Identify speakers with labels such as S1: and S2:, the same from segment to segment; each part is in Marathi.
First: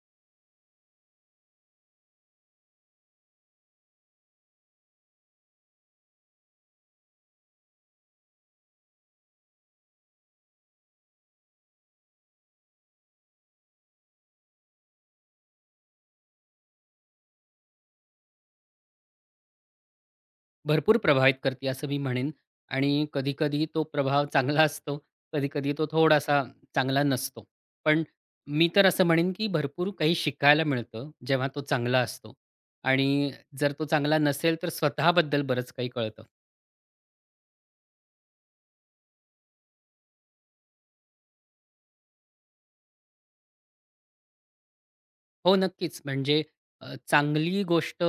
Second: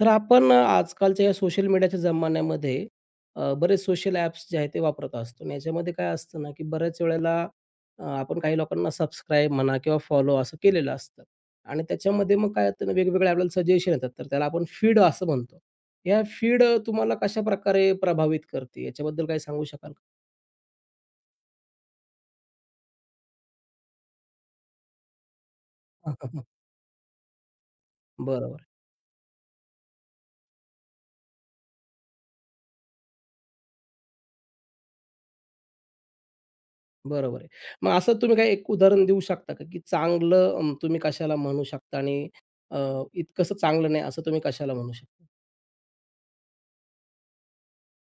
S1: तर आपण आजकालच्या या सोशल मीडियाच्या जमान्यामध्ये बरेच सोशल ॲप्स जे आहेत ते वापरत असतो आणि याच्यामध्ये काय असतं ना की बऱ्याच वेळेला आपण काही लोकांना सबस्क्राईब म्हणा किंवा फॉलो असं केलेलं असतं आणि त्याच्यामध्ये मग काय होतं ना वेगवेगळे आपल्याला सजेशन येतात तर त्याला आपण फीड असं म्हणतो. या फीड तुम्हाला कशा प्रकारे प्रभावित करते याच्याबद्दल काही सांगू शकाल का?
S2: भरपूर प्रभावित करते असं मी म्हणेन आणि कधी तो प्रभाव चांगला असतो, कधी-कधी तो थोडासा चांगला नसतो. पण
S1: बरोबर आहे,
S2: मी तर असं म्हणेन, की भरपूर काही शिकायला मिळतं जेव्हा तो चांगला असतो आणि जर तो चांगला नसेल तर स्वतःबद्दल बरंच काही कळतं.
S1: बरोबर आहे. मग असं तुम्ही काही एक उदाहरण देऊ शकता का की चांगलं तुम्ही कशाला म्हणू शकता आणि अ, इतकंसं चांगलं नाही असं तुम्ही कशाला म्हणू शकता?
S2: हो, नक्कीच. म्हणजे चांगली गोष्ट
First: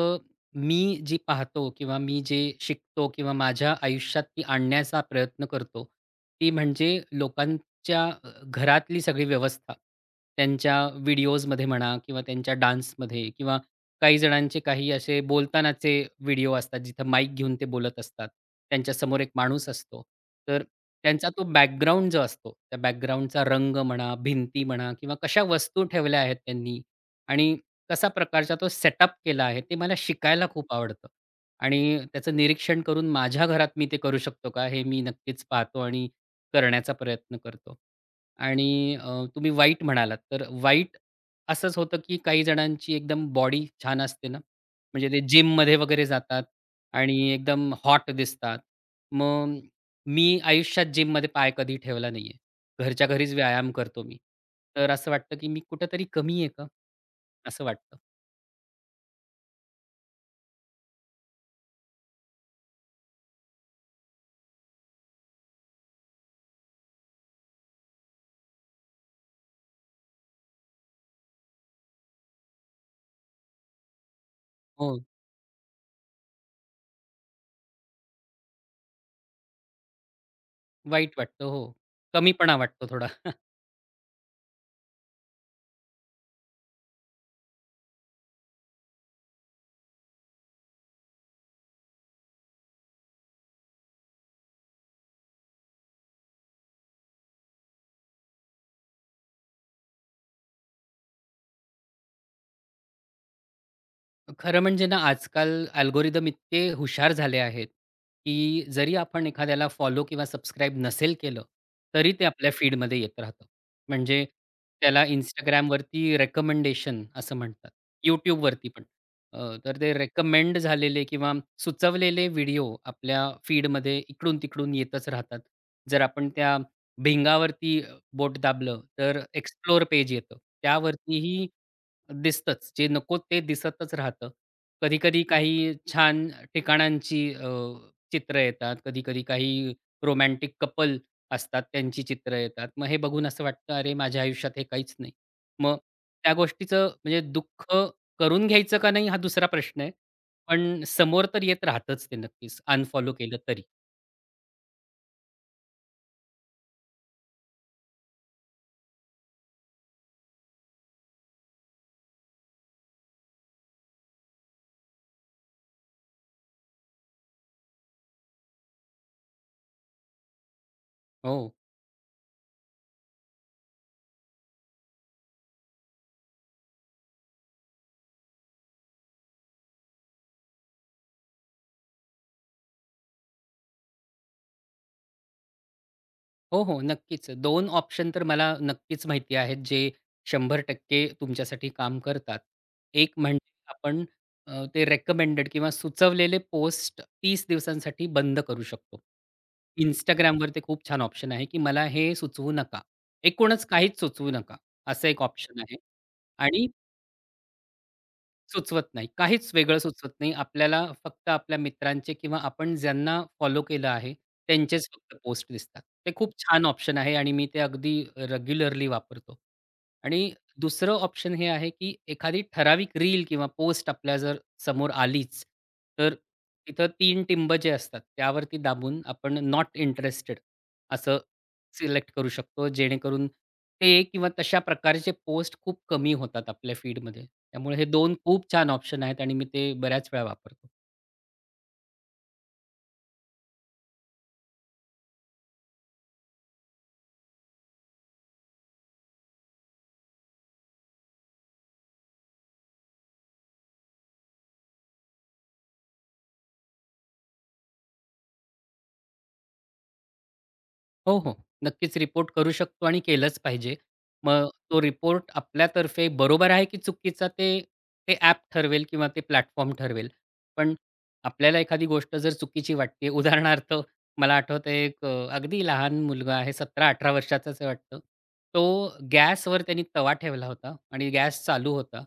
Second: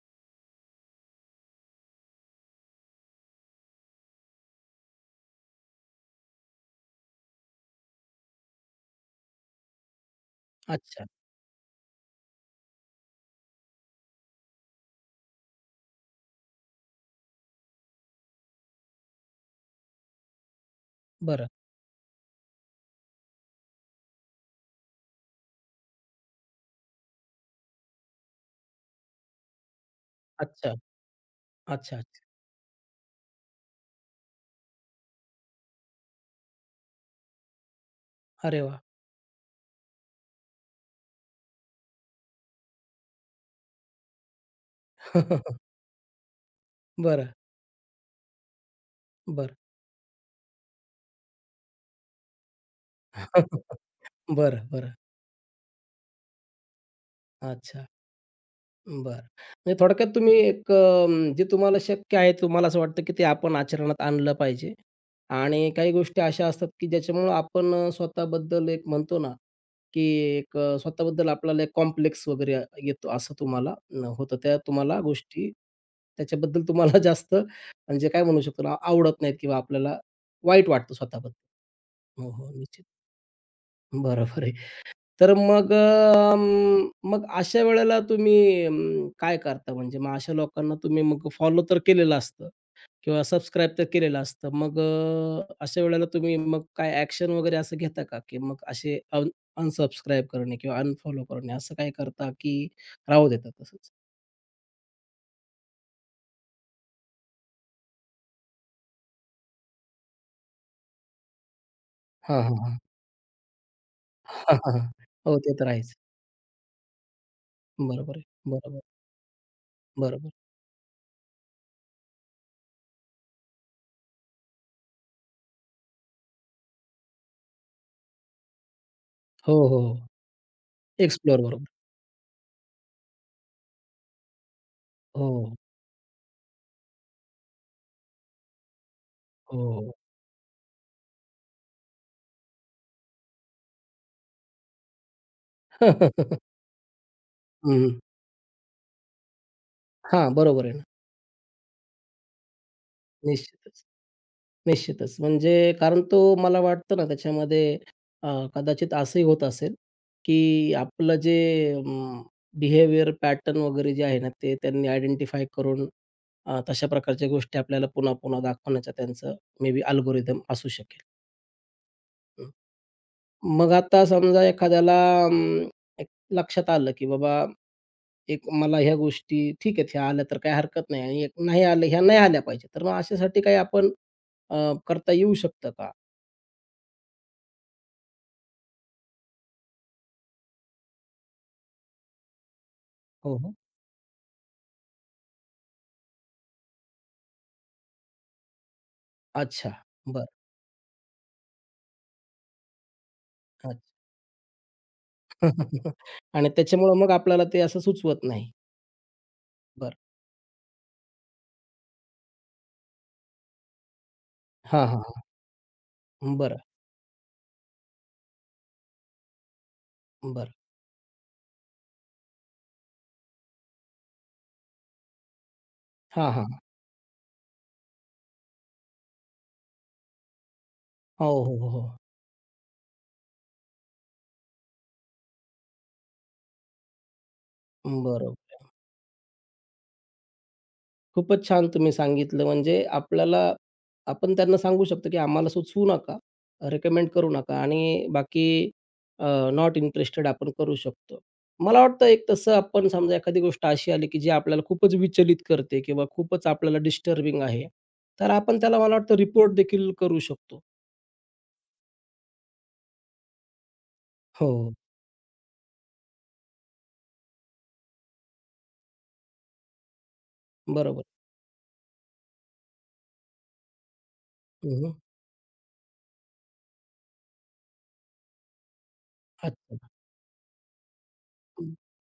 S2: मी जी पाहतो किंवा मी जे शिकतो किंवा माझ्या आयुष्यात ती आणण्याचा प्रयत्न करतो, ती म्हणजे लोकांच्या घरातली सगळी व्यवस्था. त्यांच्या
S1: अच्छा.
S2: व्हिडिओजमध्ये म्हणा किंवा त्यांच्या डान्समध्ये किंवा काही जणांचे काही असे बोलतानाचे व्हिडिओ असतात, जिथं माईक घेऊन ते बोलत असतात. त्यांच्यासमोर एक माणूस असतो. तर त्यांचा तो
S1: बरं.
S2: बॅकग्राऊंड जो असतो, त्या बॅकग्राऊंडचा रंग म्हणा, भिंती म्हणा किंवा कशा वस्तू ठेवल्या आहेत त्यांनी आणि कसा प्रकारचा तो सेटअप केला आहे, ते मला शिकायला खूप
S1: अच्छा.
S2: आवडतं.
S1: अच्छा,
S2: आणि
S1: अच्छा.
S2: त्याचं निरीक्षण करून माझ्या घरात मी ते करू शकतो का, हे मी नक्कीच पाहतो आणि करण्याचा प्रयत्न करतो.
S1: अरे वाह!
S2: आणि तुम्ही वाईट म्हणालात, तर वाईट असंच होतं, की काही जणांची एकदम बॉडी छान असते ना, म्हणजे ते जिममध्ये वगैरे जातात आणि
S1: बरं,
S2: एकदम हॉट दिसतात.
S1: बरं.
S2: मग मी आयुष्यात जिममध्ये पाय कधी ठेवला नाहीये. घरच्या घरीच व्यायाम करतो मी.
S1: बरं,
S2: तर
S1: बरं.
S2: असं वाटतं, की मी कुठेतरी कमी आहे का? असं
S1: अच्छा.
S2: वाटतं.
S1: बरं. म्हणजे थोडक्यात तुम्ही एक जे तुम्हाला शक्य आहे, तुम्हाला असं वाटतं, की ते आपण आचरणात आणलं पाहिजे आणि काही गोष्टी अशा असतात, की ज्याच्यामुळं आपण स्वतःबद्दल एक म्हणतो ना, की एक स्वतःबद्दल आपल्याला एक कॉम्प्लेक्स वगैरे येतो, असं तुम्हाला न होतं. त्या तुम्हाला
S2: हो,
S1: गोष्टी त्याच्याबद्दल तुम्हाला जास्त म्हणजे काय म्हणू शकतो ना, आवडत नाहीत किंवा आपल्याला वाईट वाटतं
S2: वाईट
S1: स्वतःबद्दल.
S2: वाटतं. हो,
S1: हो, हो.
S2: कमीपणा
S1: निश्चित.
S2: वाटतो थोडा.
S1: बरोबर आहे. तर मग मग अशा वेळेला तुम्ही काय करता? म्हणजे मग अशा लोकांना तुम्ही मग फॉलो तर केलेलं असतं किंवा सबस्क्राईब तर केलेलं असतं. मग अशा वेळेला तुम्ही मग काय ॲक्शन वगैरे असं घेता का? की मग असे अनसबस्क्राईब करणे किंवा अनफॉलो करणे असं काय करता की राहू देता तसंच?
S2: खरं म्हणजे ना, आजकाल अल्गोरिदम इतके हुशार झाले आहेत, की जरी आपण एखाद्याला फॉलो किंवा सबस्क्राईब नसेल केलं, तरी ते
S1: हां,
S2: आपल्या
S1: हां, हां.
S2: फीडमध्ये येत राहतं. म्हणजे
S1: हां, हां, हां.
S2: त्याला
S1: हो, ते तर आहेच.
S2: Instagramवरती रेकमेंडेशन असं म्हणतात.
S1: बरोबर आहे.
S2: YouTubeवरती
S1: बरोबर,
S2: पण. तर ते
S1: बरोबर.
S2: रेकमेंड झालेले किंवा सुचवलेले व्हिडिओ आपल्या फीडमध्ये इकडून-तिकडून येतच राहतात. जर आपण त्या भिंगावरती बोट दाबलं, तर
S1: हो, हो,
S2: एक्सप्लोर
S1: हो.
S2: पेज येतं. त्यावरतीही
S1: बरोबर.
S2: दिसतंच. जे नको ते दिसतच राहतं. कधी-कधी
S1: हो, हो,
S2: काही छान ठिकाणांची चित्रं येतात. कधी-कधी काही रोमॅन्टिक कपल असतात, त्यांची चित्रं येतात. मग हे बघून असं वाटतं, "अरे, माझ्या आयुष्यात हे काहीच नाही." मग त्या
S1: हो.
S2: गोष्टीचं म्हणजे दुःख करून घ्यायचं का नाही हा दुसरा प्रश्न आहे.
S1: हां, बरोबर आहे ना.
S2: पण समोर तर येत राहतंच ते नक्कीच अनफॉलो केलं तरी.
S1: निश्चितच. निश्चितच. म्हणजे कारण तो मला वाटतं ना त्याच्यामध्ये अ, कदाचित असंही होत असेल, की आपलं जे बिहेवियर पॅटर्न वगैरे जे आहे ना, ते त्यांनी आयडेंटिफाय करून तशा प्रकारच्या गोष्टी आपल्याला पुन्हा-पुन्हा दाखवण्याचा त्यांचं मे बी अल्गोरिदम असू शकेल.
S2: हो.
S1: हं. मग आता समजा एखाद्याला अं, एक लक्षात आलं, की बाबा एक मला ह्या गोष्टी ठीक आहेत, ह्या आल्या तर काही हरकत नाही आणि एक नाही आल्या, ह्या नाही आल्या पाहिजे. तर मग अशासाठी काही आपण अ, करता येऊ शकतं का?
S2: हो, हो. नक्कीच. 2 ऑप्शन तर मला नक्कीच माहिती आहेत, जे 100% तुमच्यासाठी काम करतात. एक
S1: हो,
S2: म्हणजे
S1: हो.
S2: आपण ते रिकमेंडेड किंवा सुचवलेले पोस्ट 30 दिवसांसाठी बंद करू शकतो.
S1: अच्छा. बरं.
S2: Instagramवर ते खूप छान ऑप्शन आहे, की मला हे सुचवू नका. एकूणच
S1: अच्छा.
S2: काहीच सुचवू नका, असं एक ऑप्शन आहे.
S1: आणि
S2: आणि
S1: त्याच्यामुळं मग आपल्याला ते असं सुचवत नाही.
S2: सुचवत नाही. काहीच वेगळं
S1: बरं.
S2: सुचवत नाही. आपल्याला फक्त आपल्या मित्रांचे किंवा आपण ज्यांना फॉलो केलं आहे,
S1: हां,
S2: त्यांचेच
S1: हां,
S2: फक्त
S1: हां.
S2: पोस्ट दिसतात. ते खूप
S1: बरं,
S2: छान ऑप्शन आहे आणि मी ते अगदी रेग्युलरली वापरतो. आणि
S1: बरं.
S2: दुसरं ऑप्शन हे आहे, की एखादी ठराविक रील किंवा पोस्ट आपल्या जर समोर आलीच, तर
S1: हां, हां.
S2: तिथं 3 टिंब जे असतात त्यावरती दाबून आपण नॉट इंटरेस्टेड असं
S1: हो, हो, हो, हो.
S2: सिलेक्ट करू शकतो, जेणेकरून ते किंवा तशा प्रकारचे पोस्ट खूप कमी होतात आपल्या फीडमध्ये. त्यामुळे हे दोन
S1: बरोबर
S2: खूप
S1: आहे.
S2: छान ऑप्शन आहेत आणि मी ते बऱ्याच वेळा वापरतो.
S1: खूपच छान तुम्ही सांगितलं. म्हणजे आपल्याला आपण त्यांना सांगू शकतो, की आम्हाला सुचवू नका, रिकमेंड करू नका आणि बाकी अ, नॉट इंटरेस्टेड आपण करू शकतो. मला वाटतं एक तसं आपण समजा एखादी गोष्ट अशी आली, की जी आपल्याला खूपच विचलित करते किंवा खूपच आपल्याला डिस्टर्बिंग आहे, तर आपण त्याला मला वाटतं रिपोर्ट देखील करू शकतो.
S2: हो, हो. नक्कीच रिपोर्ट करू शकतो आणि केलंच पाहिजे.
S1: हो,
S2: मग तो रिपोर्ट आपल्यातर्फे बरोबर आहे की चुकीचा ते, ते ॲप ठरवेल किंवा ते प्लॅटफॉर्म ठरवेल. पण
S1: बरोबर.
S2: आपल्याला एखादी गोष्ट जर चुकीची वाटते उदाहरणार्थ मला आठवतंय
S1: हं,
S2: एक अगदी लहान मुलगा आहे 17-18 वर्षाचाच आहे वाटतं. तो गॅसवर त्यांनी
S1: अच्छा.
S2: तवा ठेवला होता आणि गॅस चालू
S1: हं,
S2: होता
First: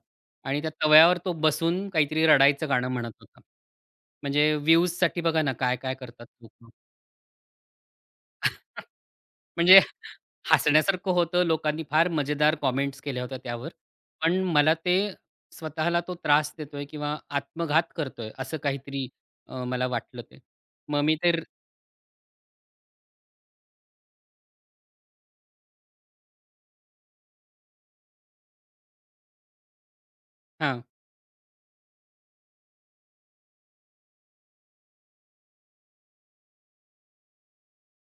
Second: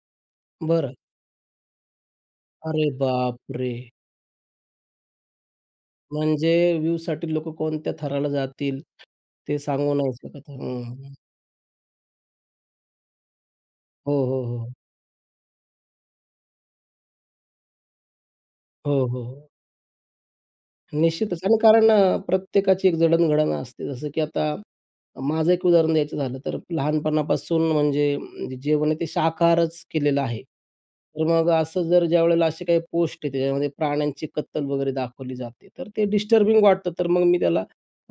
S2: आणि त्या
S1: बरं.
S2: तव्यावर तो बसून काहीतरी रडायचं
S1: अरे
S2: गाणं म्हणत होता.
S1: बापरे!
S2: म्हणजे व्ह्यूजसाठी बघा ना काय-काय करतात
S1: म्हणजे
S2: लोकं.
S1: व्ह्यूसाठी लोकं कोणत्या थराला जातील, ते
S2: म्हणजे
S1: सांगू नाही शकत. हं.
S2: हसण्यासारखं होतं. लोकांनी फार मजेदार कॉमेंट्स केल्या होत्या त्यावर.
S1: हो,
S2: पण
S1: हो, हो.
S2: मला ते स्वतःला तो त्रास देतोय किंवा आत्मघात करतोय असं
S1: हो,
S2: काहीतरी
S1: हो. हो.
S2: मला वाटलं ते. मग मी तर
S1: निश्चितच आणि कारण प्रत्येकाची एक जडण-घडण असते. जसं की आता माझं एक उदाहरण द्यायचं झालं तर लहानपणापासून म्हणजे जे जेवण आहे ते शाकाहारच केलेलं आहे.
S2: हां.
S1: तर मग असं जर ज्यावेळेला असे काही पोस्ट आहे त्याच्यामध्ये प्राण्यांची कत्तल वगैरे दाखवली जाते, तर ते डिस्टर्बिंग वाटतं. तर मग मी त्याला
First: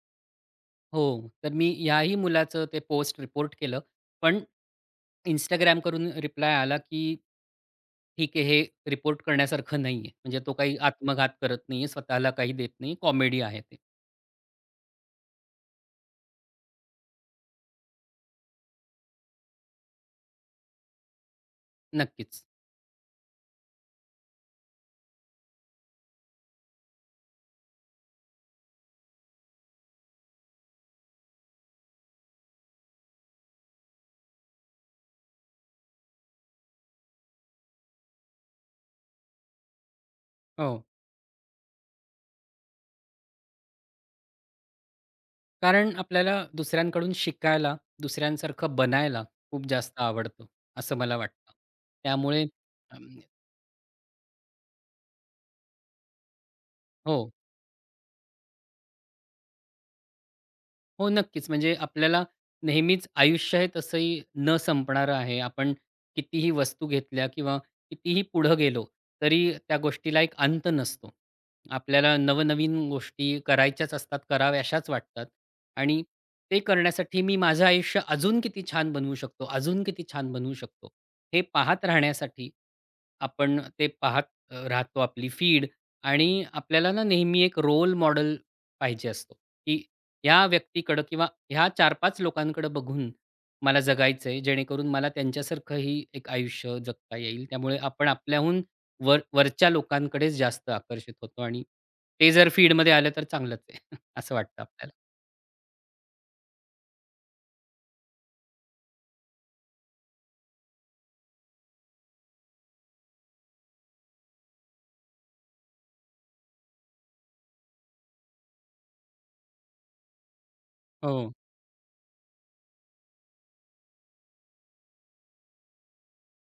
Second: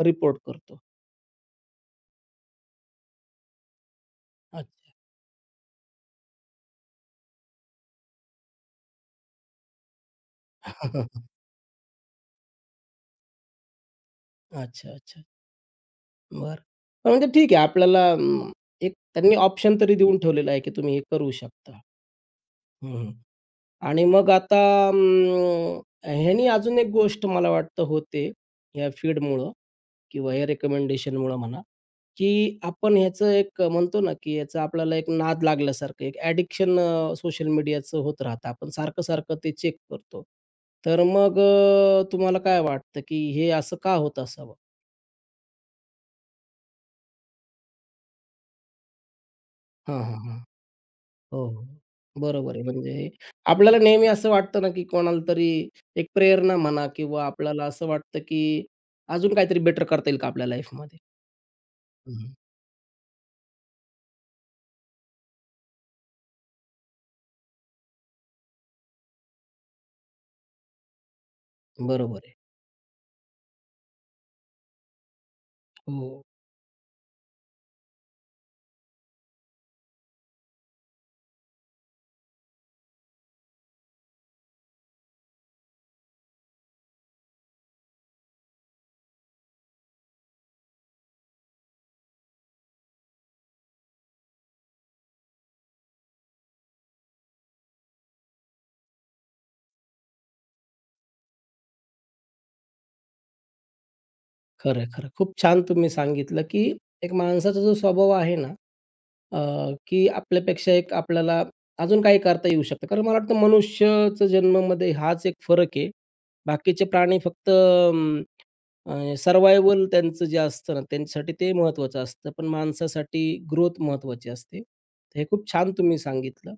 S1: रिपोर्ट करतो.
S2: हो. तर मी ह्याही मुलाचं ते पोस्ट रिपोर्ट केलं. पण
S1: अच्छा.
S2: Instagram करून रिप्लाय आला, की "ठीक आहे, हे रिपोर्ट करण्यासारखं नाहीये. म्हणजे तो काही आत्मघात करत नाहीये, स्वतःला काही देत नाही. कॉमेडी आहे ते."
S1: अच्छा, अच्छा. बरं. पण म्हणजे ठीक आहे आपल्याला एक त्यांनी ऑप्शन तरी देऊन ठेवलेलं आहे, की तुम्ही हे करू शकता.
S2: नक्कीच.
S1: हं, आणि मग आता अं, ह्यानी अजून एक गोष्ट मला वाटतं होते, या फीडमुळं किंवा या रिकमेंडेशनमुळं म्हणा, की आपण ह्याचं एक म्हणतो ना, की याचा आपल्याला एक नाद लागल्यासारखं, एक ॲडिक्शन सोशल मीडियाचं होत राहतं. आपण सारखं-सारखं ते चेक करतो.
S2: हो.
S1: तर मग तुम्हाला काय वाटतं, की हे असं का होत असावं?
S2: कारण आपल्याला दुसऱ्यांकडून शिकायला, दुसऱ्यांसारखं बनायला खूप जास्त
S1: हां, हां, हां.
S2: आवडतं, असं मला
S1: हो,
S2: वाटतं.
S1: हो.
S2: त्यामुळे
S1: बरोबर आहे. म्हणजे
S2: अं,
S1: आपल्याला नेहमी असं वाटतं ना, की कोणाला तरी एक प्रेरणा म्हणा किंवा
S2: हो.
S1: आपल्याला असं वाटतं, की अजून काहीतरी बेटर करता येईल का आपल्या लाईफमध्ये?
S2: हो, नक्कीच. म्हणजे आपल्याला
S1: हं,
S2: नेहमीच आयुष्य हे तसंही न संपणारं आहे. आपण कितीही वस्तू घेतल्या किंवा कितीही पुढं गेलो, तरी त्या गोष्टीला एक अंत नसतो. आपल्याला
S1: बरोबर आहे.
S2: नवनवीन गोष्टी करायच्याच असतात, कराव्याशाच वाटतात आणि
S1: हो,
S2: ते करण्यासाठी मी माझं आयुष्य अजून किती छान बनवू शकतो, अजून किती छान बनवू शकतो, हे पाहत राहण्यासाठी आपण ते पाहत राहतो आपली फीड आणि आपल्याला ना नेहमी एक रोल मॉडेल पाहिजे असतो, की ह्या व्यक्तीकडं किंवा ह्या 4-5 लोकांकडं बघून मला जगायचंय, जेणेकरून मला त्यांच्यासारखंही एक आयुष्य जगता येईल. त्यामुळे आपण आपल्याहून वर वरच्या लोकांकडेच जास्त आकर्षित होतो आणि ते जर फीडमध्ये आलं तर चांगलंच आहे असं वाटतं
S1: खरं आहे,
S2: आपल्याला.
S1: खरं आहे. खूप छान तुम्ही सांगितलं, की एक माणसाचा जो स्वभाव आहे ना अ, की आपल्यापेक्षा एक आपल्याला अजून काही करता येऊ शकतं. कारण मला वाटतं मनुष्याचा जन्मामध्ये हाच एक फरक आहे. बाकीचे प्राणी फक्त सर्व्हायव्हल त्यांचं जे असतं ना,
S2: हो,
S1: त्यांच्यासाठी ते महत्त्वाचं असतं. पण माणसासाठी ग्रोथ महत्त्वाची असते. तर हे खूप छान तुम्ही सांगितलं.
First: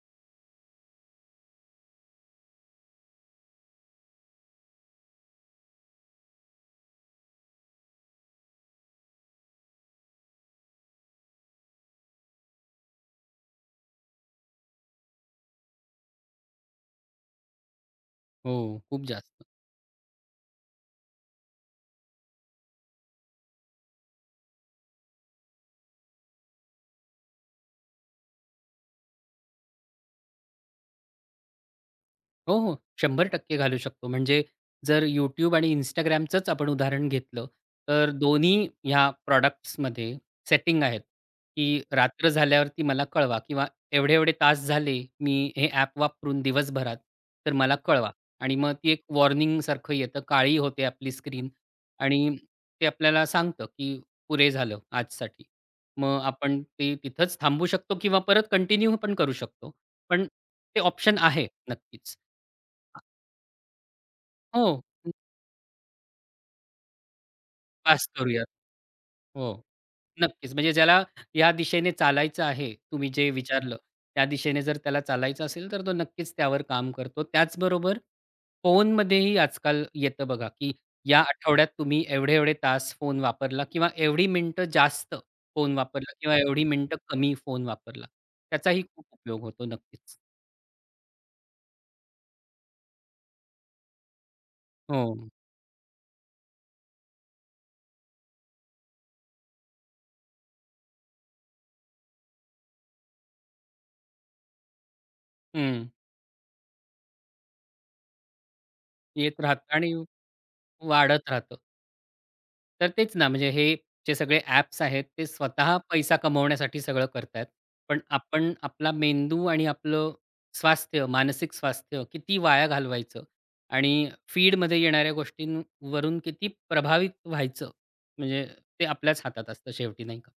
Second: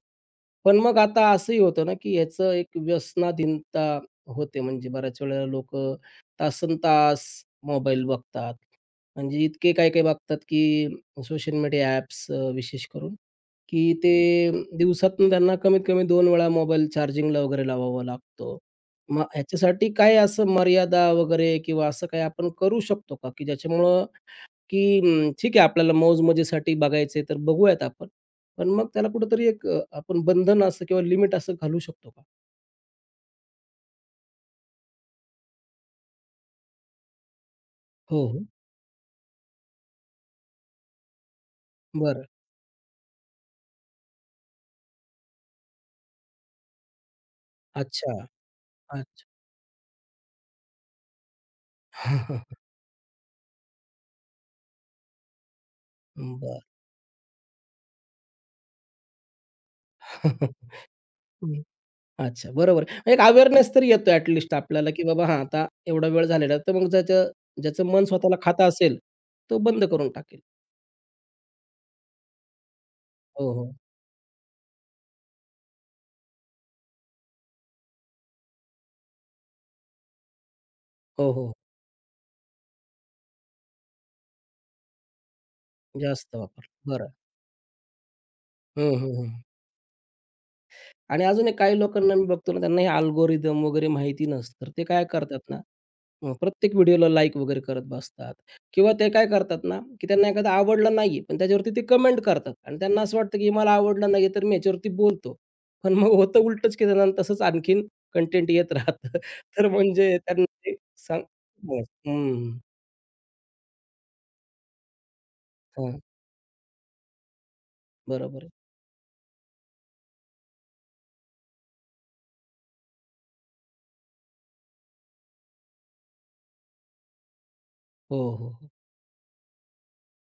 S1: पण मग आता असंही होतं ना, की याचं एक व्यसनाधीनता होते. म्हणजे बऱ्याच वेळेला लोकं तासनतास मोबाईल बघतात. म्हणजे इतके काही-काही बघतात, की सोशल मीडिया ॲप्स विशेष करून, की ते दिवसातून त्यांना कमीत कमी 2 वेळा मोबाईल चार्जिंगला वगैरे लावावा
S2: हो.
S1: लागतो.
S2: खूप
S1: मग
S2: जास्त.
S1: ह्याच्यासाठी काय असं मर्यादा वगैरे किंवा असं काही आपण करू शकतो का? की ज्याच्यामुळं की ठीक आहे आपल्याला मौज-मजेसाठी बघायचंय तर बघूयात आपण. पण मग त्याला कुठेतरी एक आपण बंधन असं किंवा लिमिट असं घालू शकतो का?
S2: हो, हो. 100% घालू शकतो. म्हणजे जर YouTube आणि Instagramचंच आपण उदाहरण घेतलं, तर
S1: हो, हो.
S2: दोन्ही ह्या प्रॉडक्ट्समध्ये सेटिंग आहेत, की
S1: बरं.
S2: रात्र झाल्यावरती मला कळवा किंवा एवढे-एवढे तास झाले मी हे ॲप वापरून दिवसभरात, तर मला कळवा.
S1: अच्छा.
S2: आणि मग ती
S1: अच्छा.
S2: एक वॉर्निंगसारखं येतं, काळी होते आपली स्क्रीन आणि ते आपल्याला सांगतं, की पुरे झालं आजसाठी. मग
S1: बरं.
S2: आपण ते तिथंच थांबवू शकतो किंवा परत कंटिन्यू पण करू शकतो. पण ते ऑप्शन आहे नक्कीच.
S1: अच्छा, बरोबर एक अवेअरनेस तर येतो ॲट
S2: हो,
S1: आपल्याला, की बाबा हां, आता एवढा वेळ झालेला. आहे. तर मग ज्याचं ज्याचं मन
S2: पास
S1: स्वतःला
S2: करूयात.
S1: खातं असेल,
S2: हो,
S1: तो बंद करून टाकेल.
S2: नक्कीच. म्हणजे ज्याला या दिशेने चालायचं आहे, तुम्ही जे
S1: हो, हो.
S2: विचारलं, त्या दिशेने जर त्याला चालायचं असेल, तर तो नक्कीच त्यावर काम करतो. त्याचबरोबर फोनमध्येही आजकाल येतं बघा, की या
S1: हो, हो.
S2: आठवड्यात तुम्ही एवढे-एवढे तास फोन वापरला किंवा एवढी मिनिटं जास्त फोन वापरला
S1: जास्त
S2: किंवा एवढी
S1: वापरलं.
S2: मिनिटं
S1: बरं.
S2: कमी फोन वापरला. त्याचाही
S1: हं,
S2: खूप
S1: हं, हं.
S2: उपयोग होतो नक्कीच.
S1: आणि अजून एक काही लोकांना मी बघतो ना, त्यांना हे अल्गोरिदम वगैरे माहिती नसतं. तर ते काय
S2: हो.
S1: करतात ना, प्रत्येक व्हिडिओला लाईक वगैरे करत बसतात किंवा ते काय करतात ना, की त्यांना एखादा आवडला नाहीये, पण त्याच्यावरती ते कमेंट करतात आणि त्यांना असं वाटतं, की मला आवडला नाहीये, तर मी ह्याच्यावरती बोलतो.
S2: हं.
S1: पण मग होतं उलटंच, की त्यांना तसंच आणखीन कंटेंट येत राहतं.
S2: येत
S1: तर
S2: राहतं आणि
S1: म्हणजे त्यांना ते सांग
S2: वाढत राहतं.
S1: बरं. हं,
S2: तर तेच ना, म्हणजे हे जे सगळे ॲप्स आहेत, ते स्वतः
S1: हां.
S2: पैसा कमवण्यासाठी सगळं करतायत. पण
S1: बरोबर आहे.
S2: आपण आपला मेंदू आणि आपलं स्वास्थ्य, मानसिक स्वास्थ्य किती वाया घालवायचं आणि फीडमध्ये येणाऱ्या गोष्टींवरून किती प्रभावित व्हायचं,
S1: हो, हो,
S2: म्हणजे
S1: हो.
S2: ते आपल्याच हातात असतं शेवटी, नाही का?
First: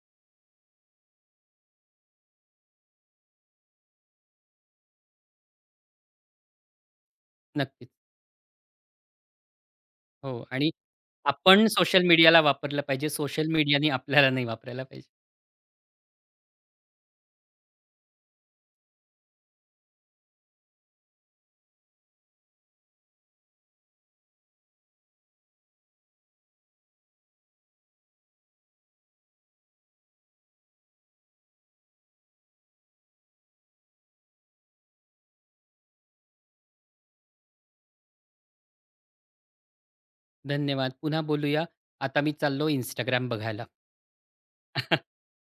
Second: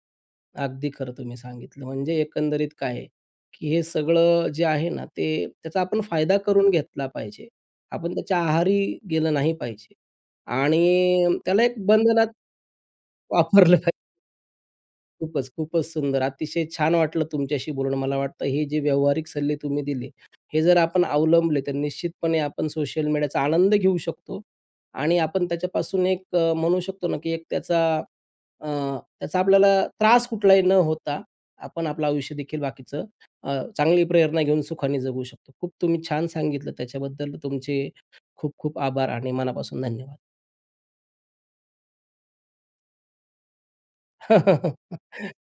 S1: अगदी खरं तुम्ही सांगितलं. म्हणजे एकंदरीत काय आहे, की हे सगळं जे आहे ना, ते त्याचा आपण फायदा करून घेतला पाहिजे.
S2: नक्कीच.
S1: आपण त्याच्या आहारी गेलं नाही पाहिजे.
S2: हो आणि
S1: आणि त्याला
S2: आपण
S1: एक
S2: सोशल
S1: बंधनात
S2: मीडियाला वापरलं पाहिजे, सोशल
S1: वापरलं
S2: मीडियाने
S1: पाहिजे.
S2: आपल्याला नाही वापरायला पाहिजे.
S1: खूपच, खूपच सुंदर. अतिशय छान वाटलं तुमच्याशी बोलून. मला वाटतं हे जे व्यावहारिक सल्ले तुम्ही दिले, हे जर आपण अवलंबले तर निश्चितपणे आपण सोशल मीडियाचा आनंद घेऊ शकतो आणि आपण त्याच्यापासून एक म्हणू शकतो ना, की एक त्याचा अ, त्याचा आपल्याला त्रास कुठलाही न होता, आपण आपलं आयुष्य देखील बाकीचं चांगली प्रेरणा घेऊन सुखाने जगू शकतो. खूप तुम्ही छान सांगितलं. त्याच्याबद्दल तुमचे खूप खूप आभार आणि मनापासून धन्यवाद.
S2: धन्यवाद. पुन्हा बोलूया. आता मी चाललो Instagram बघायला.